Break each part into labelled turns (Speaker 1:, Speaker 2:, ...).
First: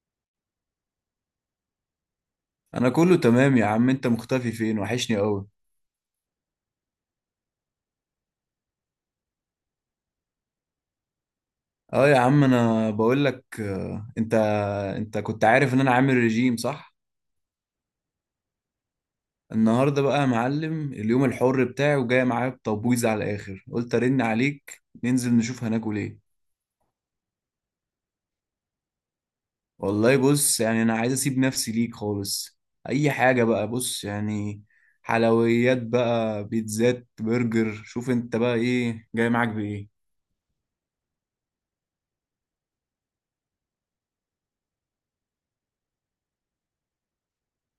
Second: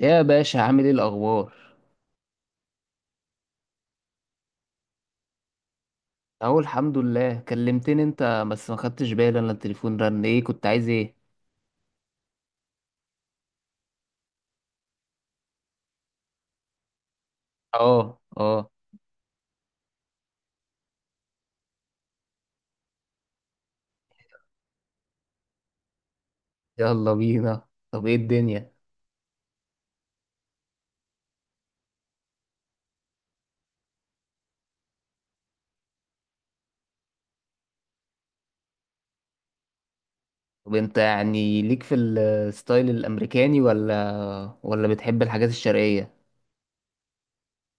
Speaker 1: يا باشا، عامل ايه الاخبار؟
Speaker 2: انا كله تمام يا عم. انت مختفي فين؟ وحشني قوي.
Speaker 1: اهو الحمد لله. كلمتني انت بس ما خدتش بالي، انا التليفون رن، ايه كنت عايز ايه؟
Speaker 2: اه يا عم انا بقول لك انت انت كنت عارف ان انا عامل ريجيم صح؟
Speaker 1: اه، اه.
Speaker 2: النهارده بقى يا معلم اليوم الحر بتاعي، وجاي معايا بتبويظ على الاخر، قلت ارن عليك ننزل نشوف هناكل ايه.
Speaker 1: يلا بينا. طب ايه الدنيا؟
Speaker 2: والله بص، يعني انا عايز اسيب نفسي ليك خالص. اي حاجه بقى، بص يعني، حلويات بقى، بيتزات، برجر، شوف انت بقى ايه جاي معاك بايه.
Speaker 1: طب انت يعني ليك في الستايل الامريكاني ولا بتحب الحاجات الشرقية؟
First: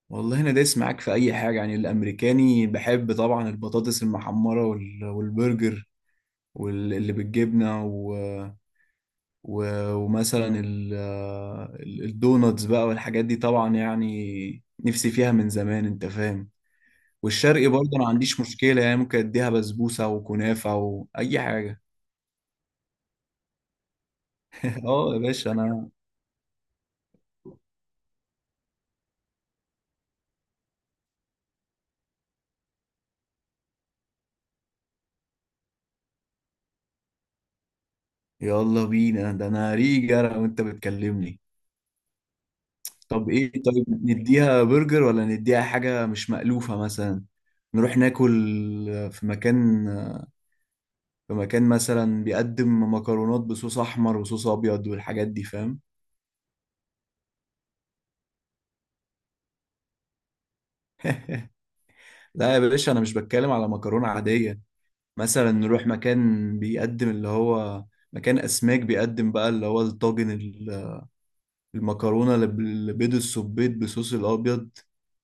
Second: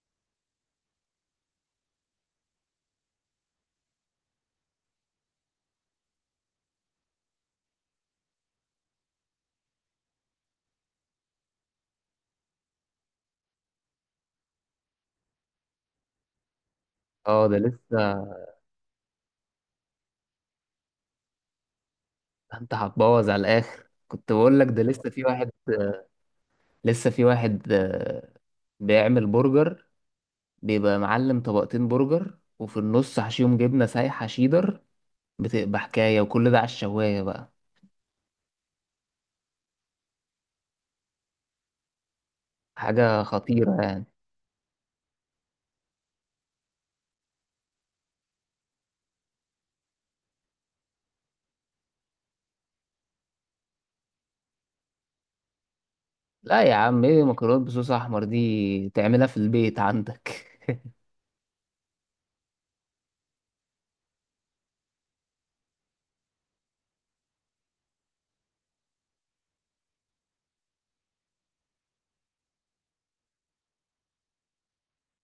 Speaker 2: والله انا دايس معاك في اي حاجه، يعني الامريكاني بحب طبعا البطاطس المحمره والبرجر واللي بالجبنه و... و... ومثلا الدوناتس بقى والحاجات دي، طبعا يعني نفسي فيها من زمان انت فاهم.
Speaker 1: اه، ده
Speaker 2: والشرقي برضه انا ما
Speaker 1: لسه.
Speaker 2: عنديش مشكله، يعني ممكن اديها بسبوسه وكنافه واي حاجه.
Speaker 1: انت هتبوظ على الاخر. كنت بقول لك ده لسه
Speaker 2: اه يا
Speaker 1: في واحد،
Speaker 2: باشا انا،
Speaker 1: لسه في واحد، بيعمل برجر. بيبقى معلم، طبقتين برجر وفي النص حشيهم جبنة سايحة شيدر. بتبقى حكاية، وكل ده على الشواية بقى.
Speaker 2: يلا بينا، ده انا ريجا وانت بتكلمني.
Speaker 1: حاجة
Speaker 2: طب ايه؟
Speaker 1: خطيرة
Speaker 2: طيب
Speaker 1: يعني.
Speaker 2: نديها برجر ولا نديها حاجة مش مألوفة مثلا؟ نروح ناكل في مكان، في مكان مثلا بيقدم مكرونات بصوص احمر وصوص ابيض والحاجات دي، فاهم؟
Speaker 1: لا يا عم، ايه مكرونة بصوص احمر؟ دي تعملها في البيت عندك.
Speaker 2: لا يا باشا انا مش بتكلم على مكرونة عادية، مثلا نروح مكان بيقدم اللي هو مكان اسماك، بيقدم بقى اللي هو الطاجن، المكرونة اللي بيض السبيط بصوص الابيض،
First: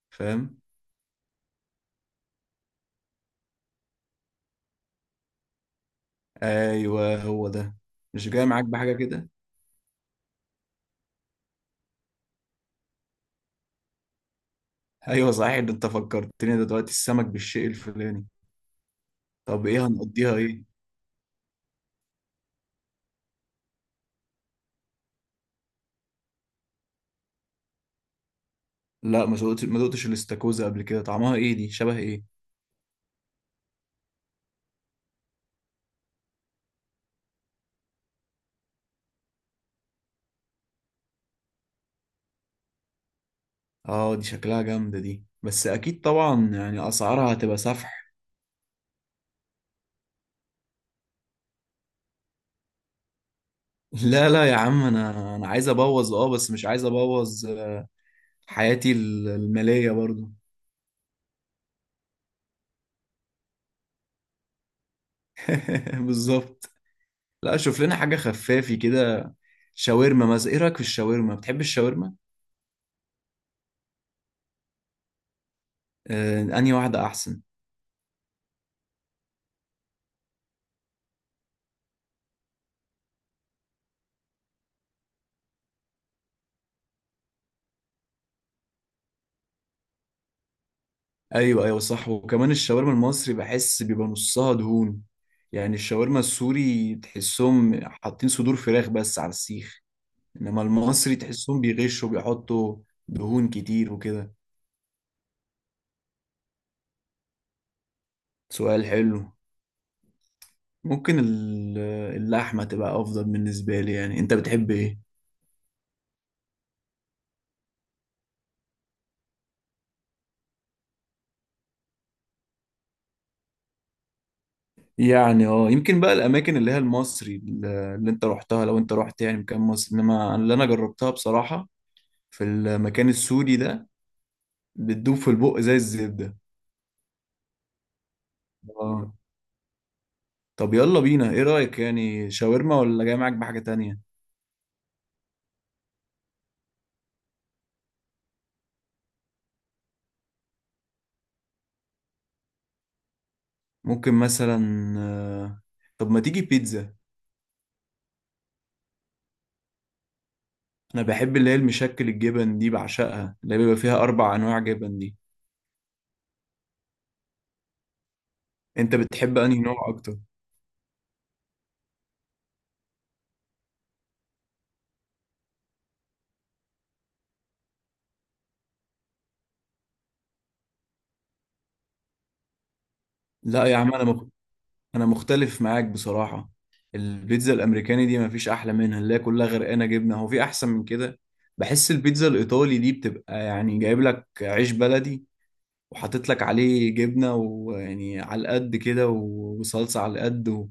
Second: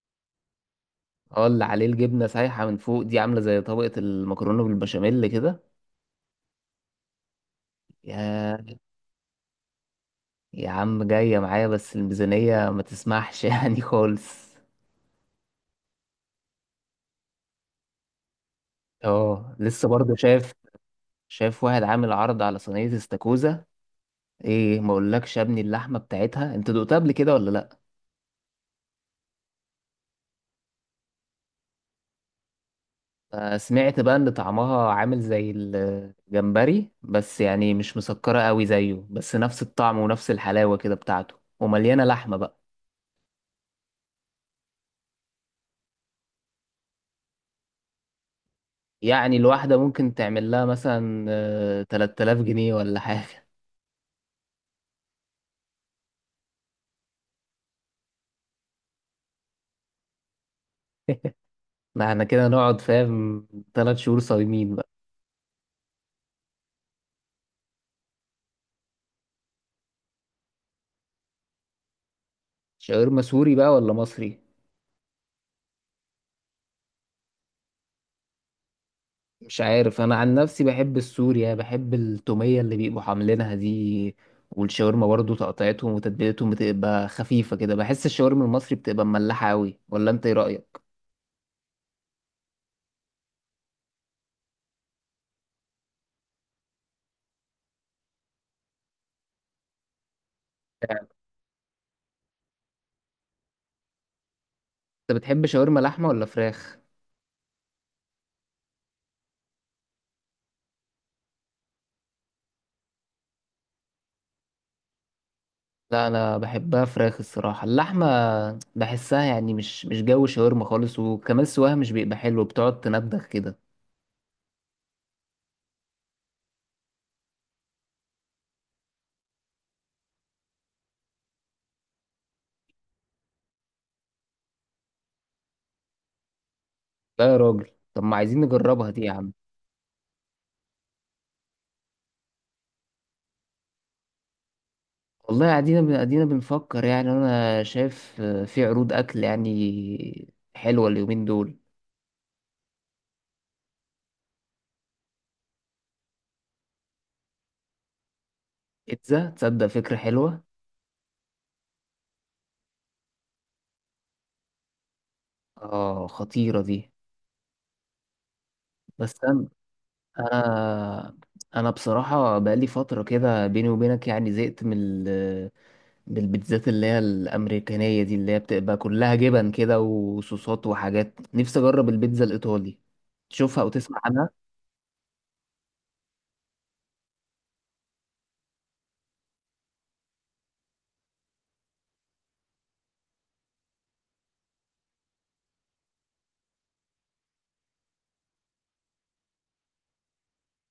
Speaker 2: فاهم؟
Speaker 1: اه، اللي عليه الجبنة سايحة من فوق دي عاملة زي طبقة المكرونة بالبشاميل كده.
Speaker 2: ايوه هو ده، مش جاي
Speaker 1: يا
Speaker 2: معاك بحاجة كده؟
Speaker 1: يا عم، جاية معايا بس الميزانية ما تسمحش يعني خالص.
Speaker 2: ايوه صحيح، ده انت فكرتني دلوقتي السمك بالشيء الفلاني.
Speaker 1: اه
Speaker 2: طب
Speaker 1: لسه
Speaker 2: ايه
Speaker 1: برضه
Speaker 2: هنقضيها
Speaker 1: شايف.
Speaker 2: ايه؟
Speaker 1: شايف واحد عامل عرض على صينية استاكوزا. ايه، ما اقولكش يا ابني، اللحمة بتاعتها انت دقتها قبل كده ولا لا؟
Speaker 2: لا ما دقتش، ما دقتش الاستاكوزا قبل كده، طعمها ايه؟ دي شبه ايه؟
Speaker 1: سمعت بقى ان طعمها عامل زي الجمبري، بس يعني مش مسكرة قوي زيه، بس نفس الطعم ونفس الحلاوة كده بتاعته، ومليانة لحمة بقى.
Speaker 2: اه دي شكلها جامده دي، بس اكيد طبعا يعني اسعارها هتبقى سفح.
Speaker 1: يعني الواحدة ممكن تعمل لها مثلا 3000 جنيه ولا حاجة.
Speaker 2: لا لا يا عم، انا عايز ابوظ اه، بس مش عايز ابوظ حياتي الماليه برضو.
Speaker 1: ما احنا كده نقعد فاهم، تلات شهور صايمين بقى.
Speaker 2: بالظبط. لا شوف لنا حاجه خفافي كده، شاورما مثلا، ايه رايك في الشاورما؟ بتحب الشاورما؟
Speaker 1: شاورما سوري بقى ولا مصري؟
Speaker 2: آه انهي واحده احسن؟
Speaker 1: مش عارف، انا عن نفسي بحب السوريا، بحب التوميه اللي بيبقوا عاملينها دي. والشاورما برضو تقطيعتهم وتتبيلتهم بتبقى خفيفه كده. بحس الشاورما المصري بتبقى مملحه قوي، ولا انت ايه رايك؟
Speaker 2: ايوه ايوه صح، وكمان الشاورما المصري بحس بيبقى نصها دهون. يعني الشاورما السوري تحسهم حاطين صدور فراخ بس على السيخ، انما المصري تحسهم بيغشوا بيحطوا دهون كتير وكده.
Speaker 1: انت بتحب شاورما لحمه ولا فراخ؟
Speaker 2: سؤال حلو. ممكن اللحمة تبقى افضل بالنسبة لي، يعني انت بتحب ايه؟
Speaker 1: لا انا بحبها فراخ الصراحه، اللحمه بحسها يعني مش جو شاورما خالص، وكمان سواها مش بيبقى حلو، بتقعد تندخ كده.
Speaker 2: يعني اه يمكن بقى الاماكن اللي هي المصري اللي انت رحتها، لو انت رحت يعني مكان مصري، انما اللي انا جربتها بصراحة في المكان السوري ده بتدوب في البق زي الزبدة.
Speaker 1: لا يا راجل، طب ما عايزين نجربها دي يا
Speaker 2: اه.
Speaker 1: عم.
Speaker 2: طب يلا بينا، ايه رأيك؟ يعني شاورما ولا جاي معاك بحاجة تانية؟
Speaker 1: والله قاعدين قاعدين بنفكر. يعني انا شايف في عروض اكل يعني حلوه اليومين دول.
Speaker 2: ممكن مثلا، آه، طب ما تيجي بيتزا.
Speaker 1: بيتزا، تصدق فكره حلوه.
Speaker 2: انا بحب اللي هي المشكل الجبن دي، بعشقها اللي بيبقى فيها اربع انواع جبن دي.
Speaker 1: اه، خطيره دي.
Speaker 2: انت
Speaker 1: بس
Speaker 2: بتحب
Speaker 1: انا
Speaker 2: انهي نوع اكتر؟
Speaker 1: انا أنا بصراحه بقالي فتره كده بيني وبينك، يعني زهقت من ال- من البيتزات اللي هي الامريكانيه دي، اللي هي بتبقى كلها جبن كده وصوصات وحاجات. نفسي اجرب البيتزا الايطالي، تشوفها
Speaker 2: لا
Speaker 1: او
Speaker 2: يا عم
Speaker 1: تسمع
Speaker 2: انا مخ...
Speaker 1: عنها.
Speaker 2: انا مختلف معاك بصراحة. البيتزا الامريكاني دي مفيش احلى منها، اللي هي كلها غرقانة جبنة، هو في احسن من كده؟ بحس البيتزا الايطالي دي بتبقى يعني جايب لك عيش بلدي وحاطط لك عليه جبنة، ويعني على القد كده وصلصة على القد،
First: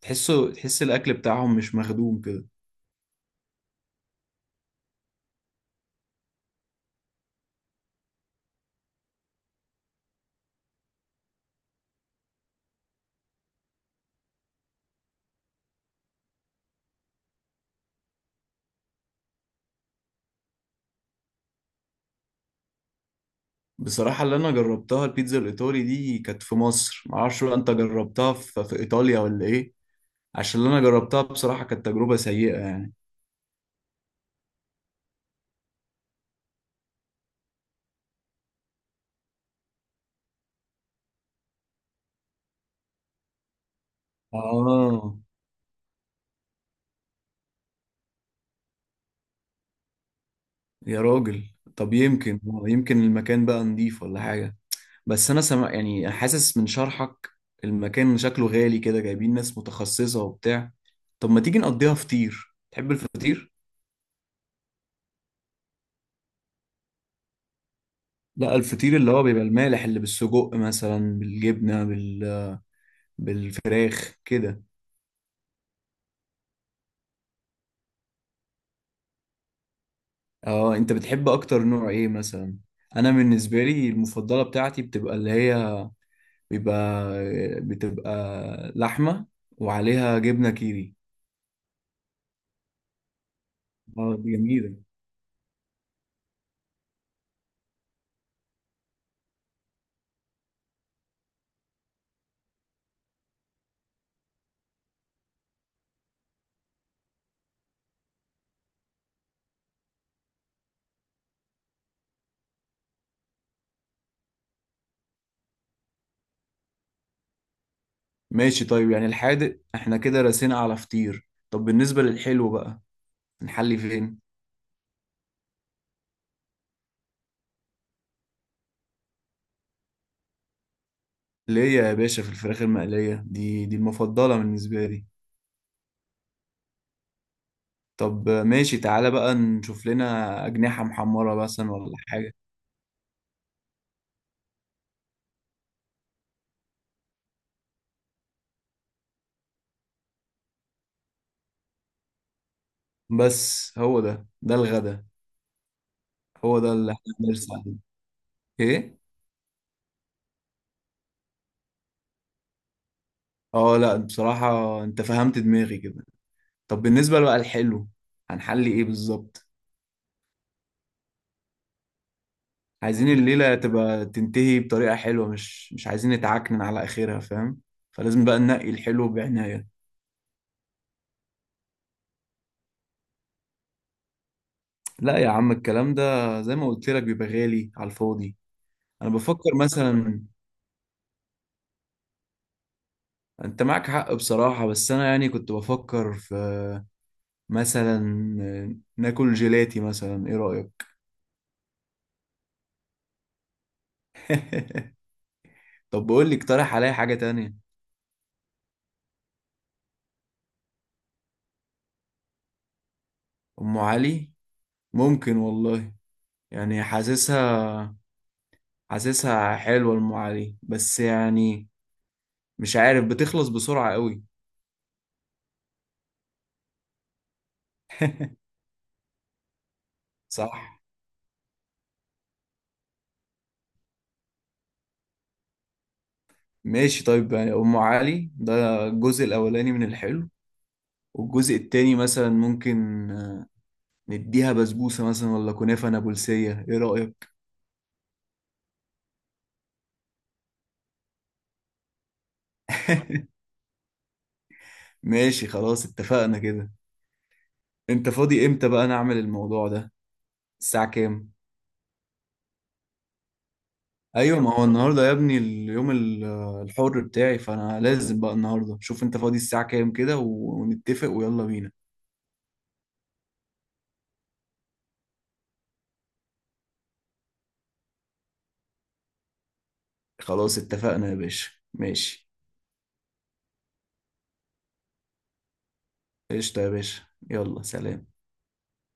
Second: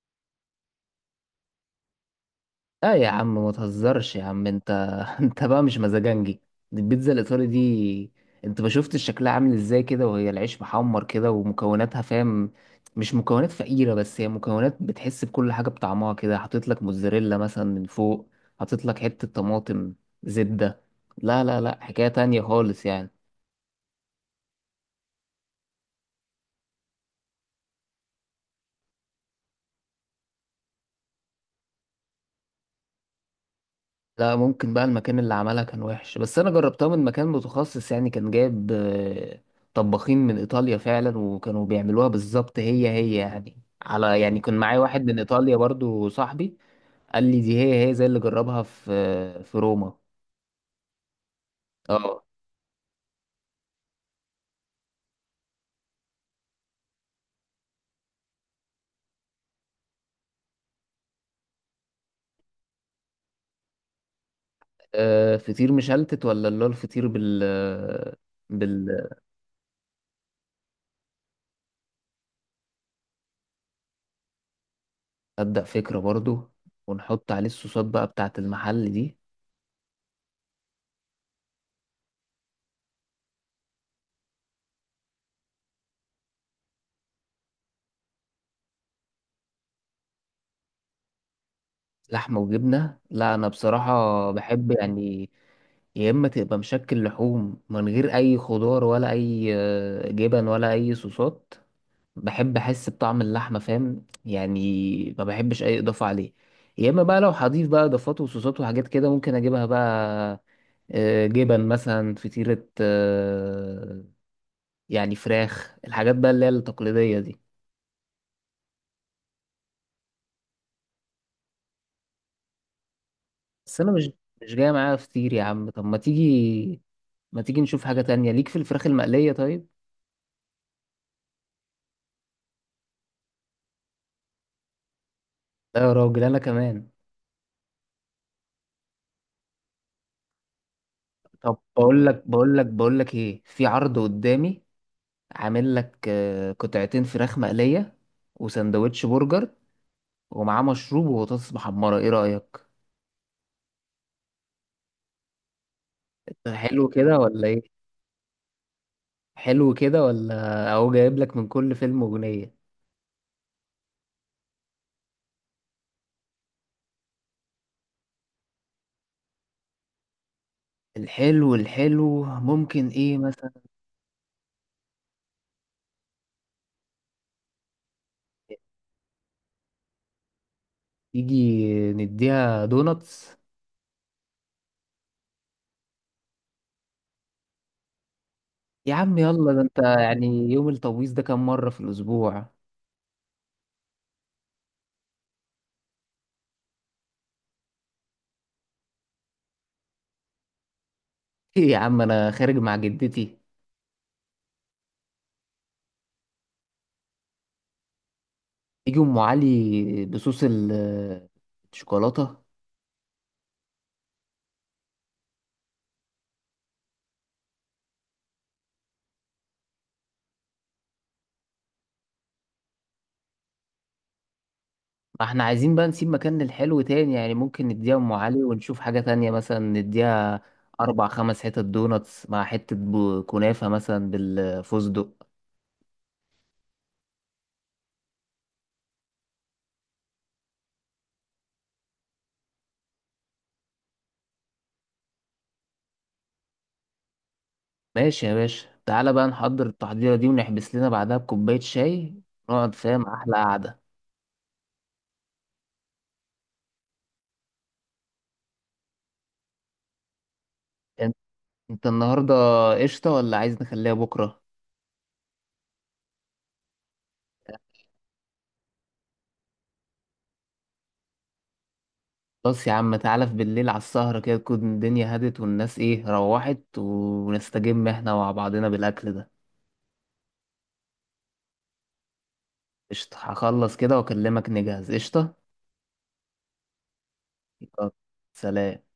Speaker 2: تحسه، تحس الاكل بتاعهم مش مخدوم كده.
Speaker 1: لا يا عم ما تهزرش يا عم، انت انت بقى مش مزاجنجي. دي البيتزا الايطالي دي، انت ما شفتش شكلها عامل ازاي كده؟ وهي العيش محمر كده ومكوناتها، فاهم، مش مكونات فقيرة، بس هي مكونات بتحس بكل حاجة بطعمها كده. حاطط لك موتزاريلا مثلا من فوق، حاطط لك حتة طماطم، زبدة. لا، لا، لا، حكاية تانية خالص يعني.
Speaker 2: بصراحة اللي انا جربتها البيتزا الايطالي دي كانت في مصر، معرفش بقى انت جربتها في ايطاليا ولا ايه، عشان اللي انا جربتها بصراحة كانت تجربة سيئة يعني.
Speaker 1: لا، ممكن بقى المكان اللي عملها كان وحش، بس انا جربتها من مكان متخصص يعني، كان جايب طباخين من ايطاليا فعلا، وكانوا بيعملوها بالظبط هي هي يعني. على يعني، كان معايا واحد
Speaker 2: اه
Speaker 1: من ايطاليا برضو صاحبي، قال لي دي هي هي زي اللي جربها في روما.
Speaker 2: يا راجل، طب
Speaker 1: اه.
Speaker 2: يمكن، يمكن المكان بقى نضيف ولا حاجة، بس انا سمع يعني حاسس من شرحك المكان شكله غالي كده، جايبين ناس متخصصة وبتاع. طب ما تيجي نقضيها فطير، تحب الفطير؟
Speaker 1: فطير مشلتت ولا اللي هو الفطير بال،
Speaker 2: لا الفطير
Speaker 1: بال،
Speaker 2: اللي هو بيبقى المالح، اللي بالسجق مثلا، بالجبنة، بال، بالفراخ كده.
Speaker 1: ابدا فكرة برضو. ونحط عليه الصوصات بقى بتاعت المحل دي.
Speaker 2: اه انت بتحب اكتر نوع ايه مثلا؟ انا بالنسبه لي المفضله بتاعتي بتبقى اللي هي بيبقى، بتبقى لحمه وعليها جبنه كيري.
Speaker 1: لحمة وجبنة؟ لا، أنا
Speaker 2: اه دي
Speaker 1: بصراحة بحب
Speaker 2: جميله.
Speaker 1: يعني، يا إما تبقى مشكل لحوم من غير أي خضار ولا أي جبن ولا أي صوصات. بحب أحس بطعم اللحمة، فاهم يعني، ما بحبش أي إضافة عليه. يا إما بقى لو هضيف بقى إضافات وصوصات وحاجات كده ممكن أجيبها بقى جبن مثلا، فطيرة يعني فراخ، الحاجات بقى اللي هي التقليدية دي.
Speaker 2: ماشي طيب، يعني الحادق احنا كده رسينا على فطير، طب بالنسبه للحلو بقى نحلي
Speaker 1: بس أنا مش
Speaker 2: فين؟
Speaker 1: مش جاية معايا فطير يا عم. طب ما تيجي نشوف حاجة تانية ليك في الفراخ المقلية طيب؟
Speaker 2: ليه يا باشا؟ في الفراخ المقليه دي، دي المفضله بالنسبه لي.
Speaker 1: لا يا راجل انا كمان.
Speaker 2: طب ماشي تعالى بقى نشوف لنا اجنحه محمره
Speaker 1: طب
Speaker 2: مثلا ولا
Speaker 1: بقول لك
Speaker 2: حاجه.
Speaker 1: بقول لك بقول لك ايه، في عرض قدامي، عامل لك قطعتين فراخ مقلية وسندوتش برجر ومعاه مشروب وبطاطس محمرة. ايه رأيك؟
Speaker 2: بس هو ده ده الغدا؟ هو ده
Speaker 1: حلو
Speaker 2: اللي احنا
Speaker 1: كده ولا
Speaker 2: بنرسم
Speaker 1: ايه؟
Speaker 2: عليه؟ ايه.
Speaker 1: حلو كده ولا؟ اهو جايب لك من كل فيلم أغنية.
Speaker 2: اه لا بصراحة انت فهمت دماغي كده. طب بالنسبة بقى الحلو، هنحل ايه بالظبط؟
Speaker 1: الحلو، الحلو ممكن
Speaker 2: عايزين
Speaker 1: ايه مثلا؟
Speaker 2: الليلة تبقى تنتهي بطريقة حلوة، مش عايزين نتعكنن على اخرها فاهم، فلازم بقى ننقي الحلو بعناية.
Speaker 1: تيجي نديها دوناتس؟
Speaker 2: لا يا عم الكلام ده، زي ما قلت لك بيبقى غالي على الفاضي.
Speaker 1: يا
Speaker 2: انا
Speaker 1: عم
Speaker 2: بفكر
Speaker 1: يلا، ده انت
Speaker 2: مثلا،
Speaker 1: يعني يوم التبويض ده كام مرة في الأسبوع؟
Speaker 2: انت معك حق بصراحة، بس انا يعني كنت بفكر في، مثلا ناكل جيلاتي مثلا، ايه رأيك؟
Speaker 1: ايه يا عم، انا خارج مع جدتي؟
Speaker 2: طب بقول لي، اقترح عليا حاجة تانية.
Speaker 1: يجي ام علي بصوص الشوكولاته؟
Speaker 2: أم علي؟ ممكن والله، يعني حاسسها، حاسسها حلوة أم علي، بس يعني مش عارف بتخلص بسرعة قوي.
Speaker 1: ما احنا عايزين بقى نسيب مكان للحلو تاني يعني، ممكن نديها ام علي ونشوف حاجه تانية مثلا نديها
Speaker 2: صح.
Speaker 1: اربع خمس حتت دوناتس مع حته كنافه مثلا بالفستق.
Speaker 2: ماشي طيب، يعني أم علي ده الجزء الأولاني من الحلو، والجزء التاني مثلا ممكن نديها بسبوسة مثلا، ولا كنافة نابلسية، إيه رأيك؟
Speaker 1: ماشي يا باشا، تعالى بقى نحضر التحضيره دي ونحبس لنا بعدها بكوبايه شاي، نقعد فاهم احلى قعده.
Speaker 2: ماشي خلاص اتفقنا كده. أنت فاضي إمتى بقى نعمل الموضوع ده؟ الساعة
Speaker 1: انت
Speaker 2: كام؟
Speaker 1: إنت النهارده قشطه ولا عايز نخليها بكره؟
Speaker 2: ايوه ما هو النهارده يا ابني اليوم الحر بتاعي، فانا لازم بقى النهارده، شوف انت فاضي الساعه كام كده ونتفق ويلا بينا.
Speaker 1: خلاص يا عم، تعالى في بالليل على السهرة كده، تكون الدنيا هدت والناس ايه روحت، ونستجم احنا مع بعضنا بالأكل ده.
Speaker 2: خلاص اتفقنا يا باشا، ماشي.
Speaker 1: قشطة، هخلص كده واكلمك نجهز. قشطة.
Speaker 2: قشطه يا باشا، يلا
Speaker 1: يلا،
Speaker 2: سلام.
Speaker 1: سلام.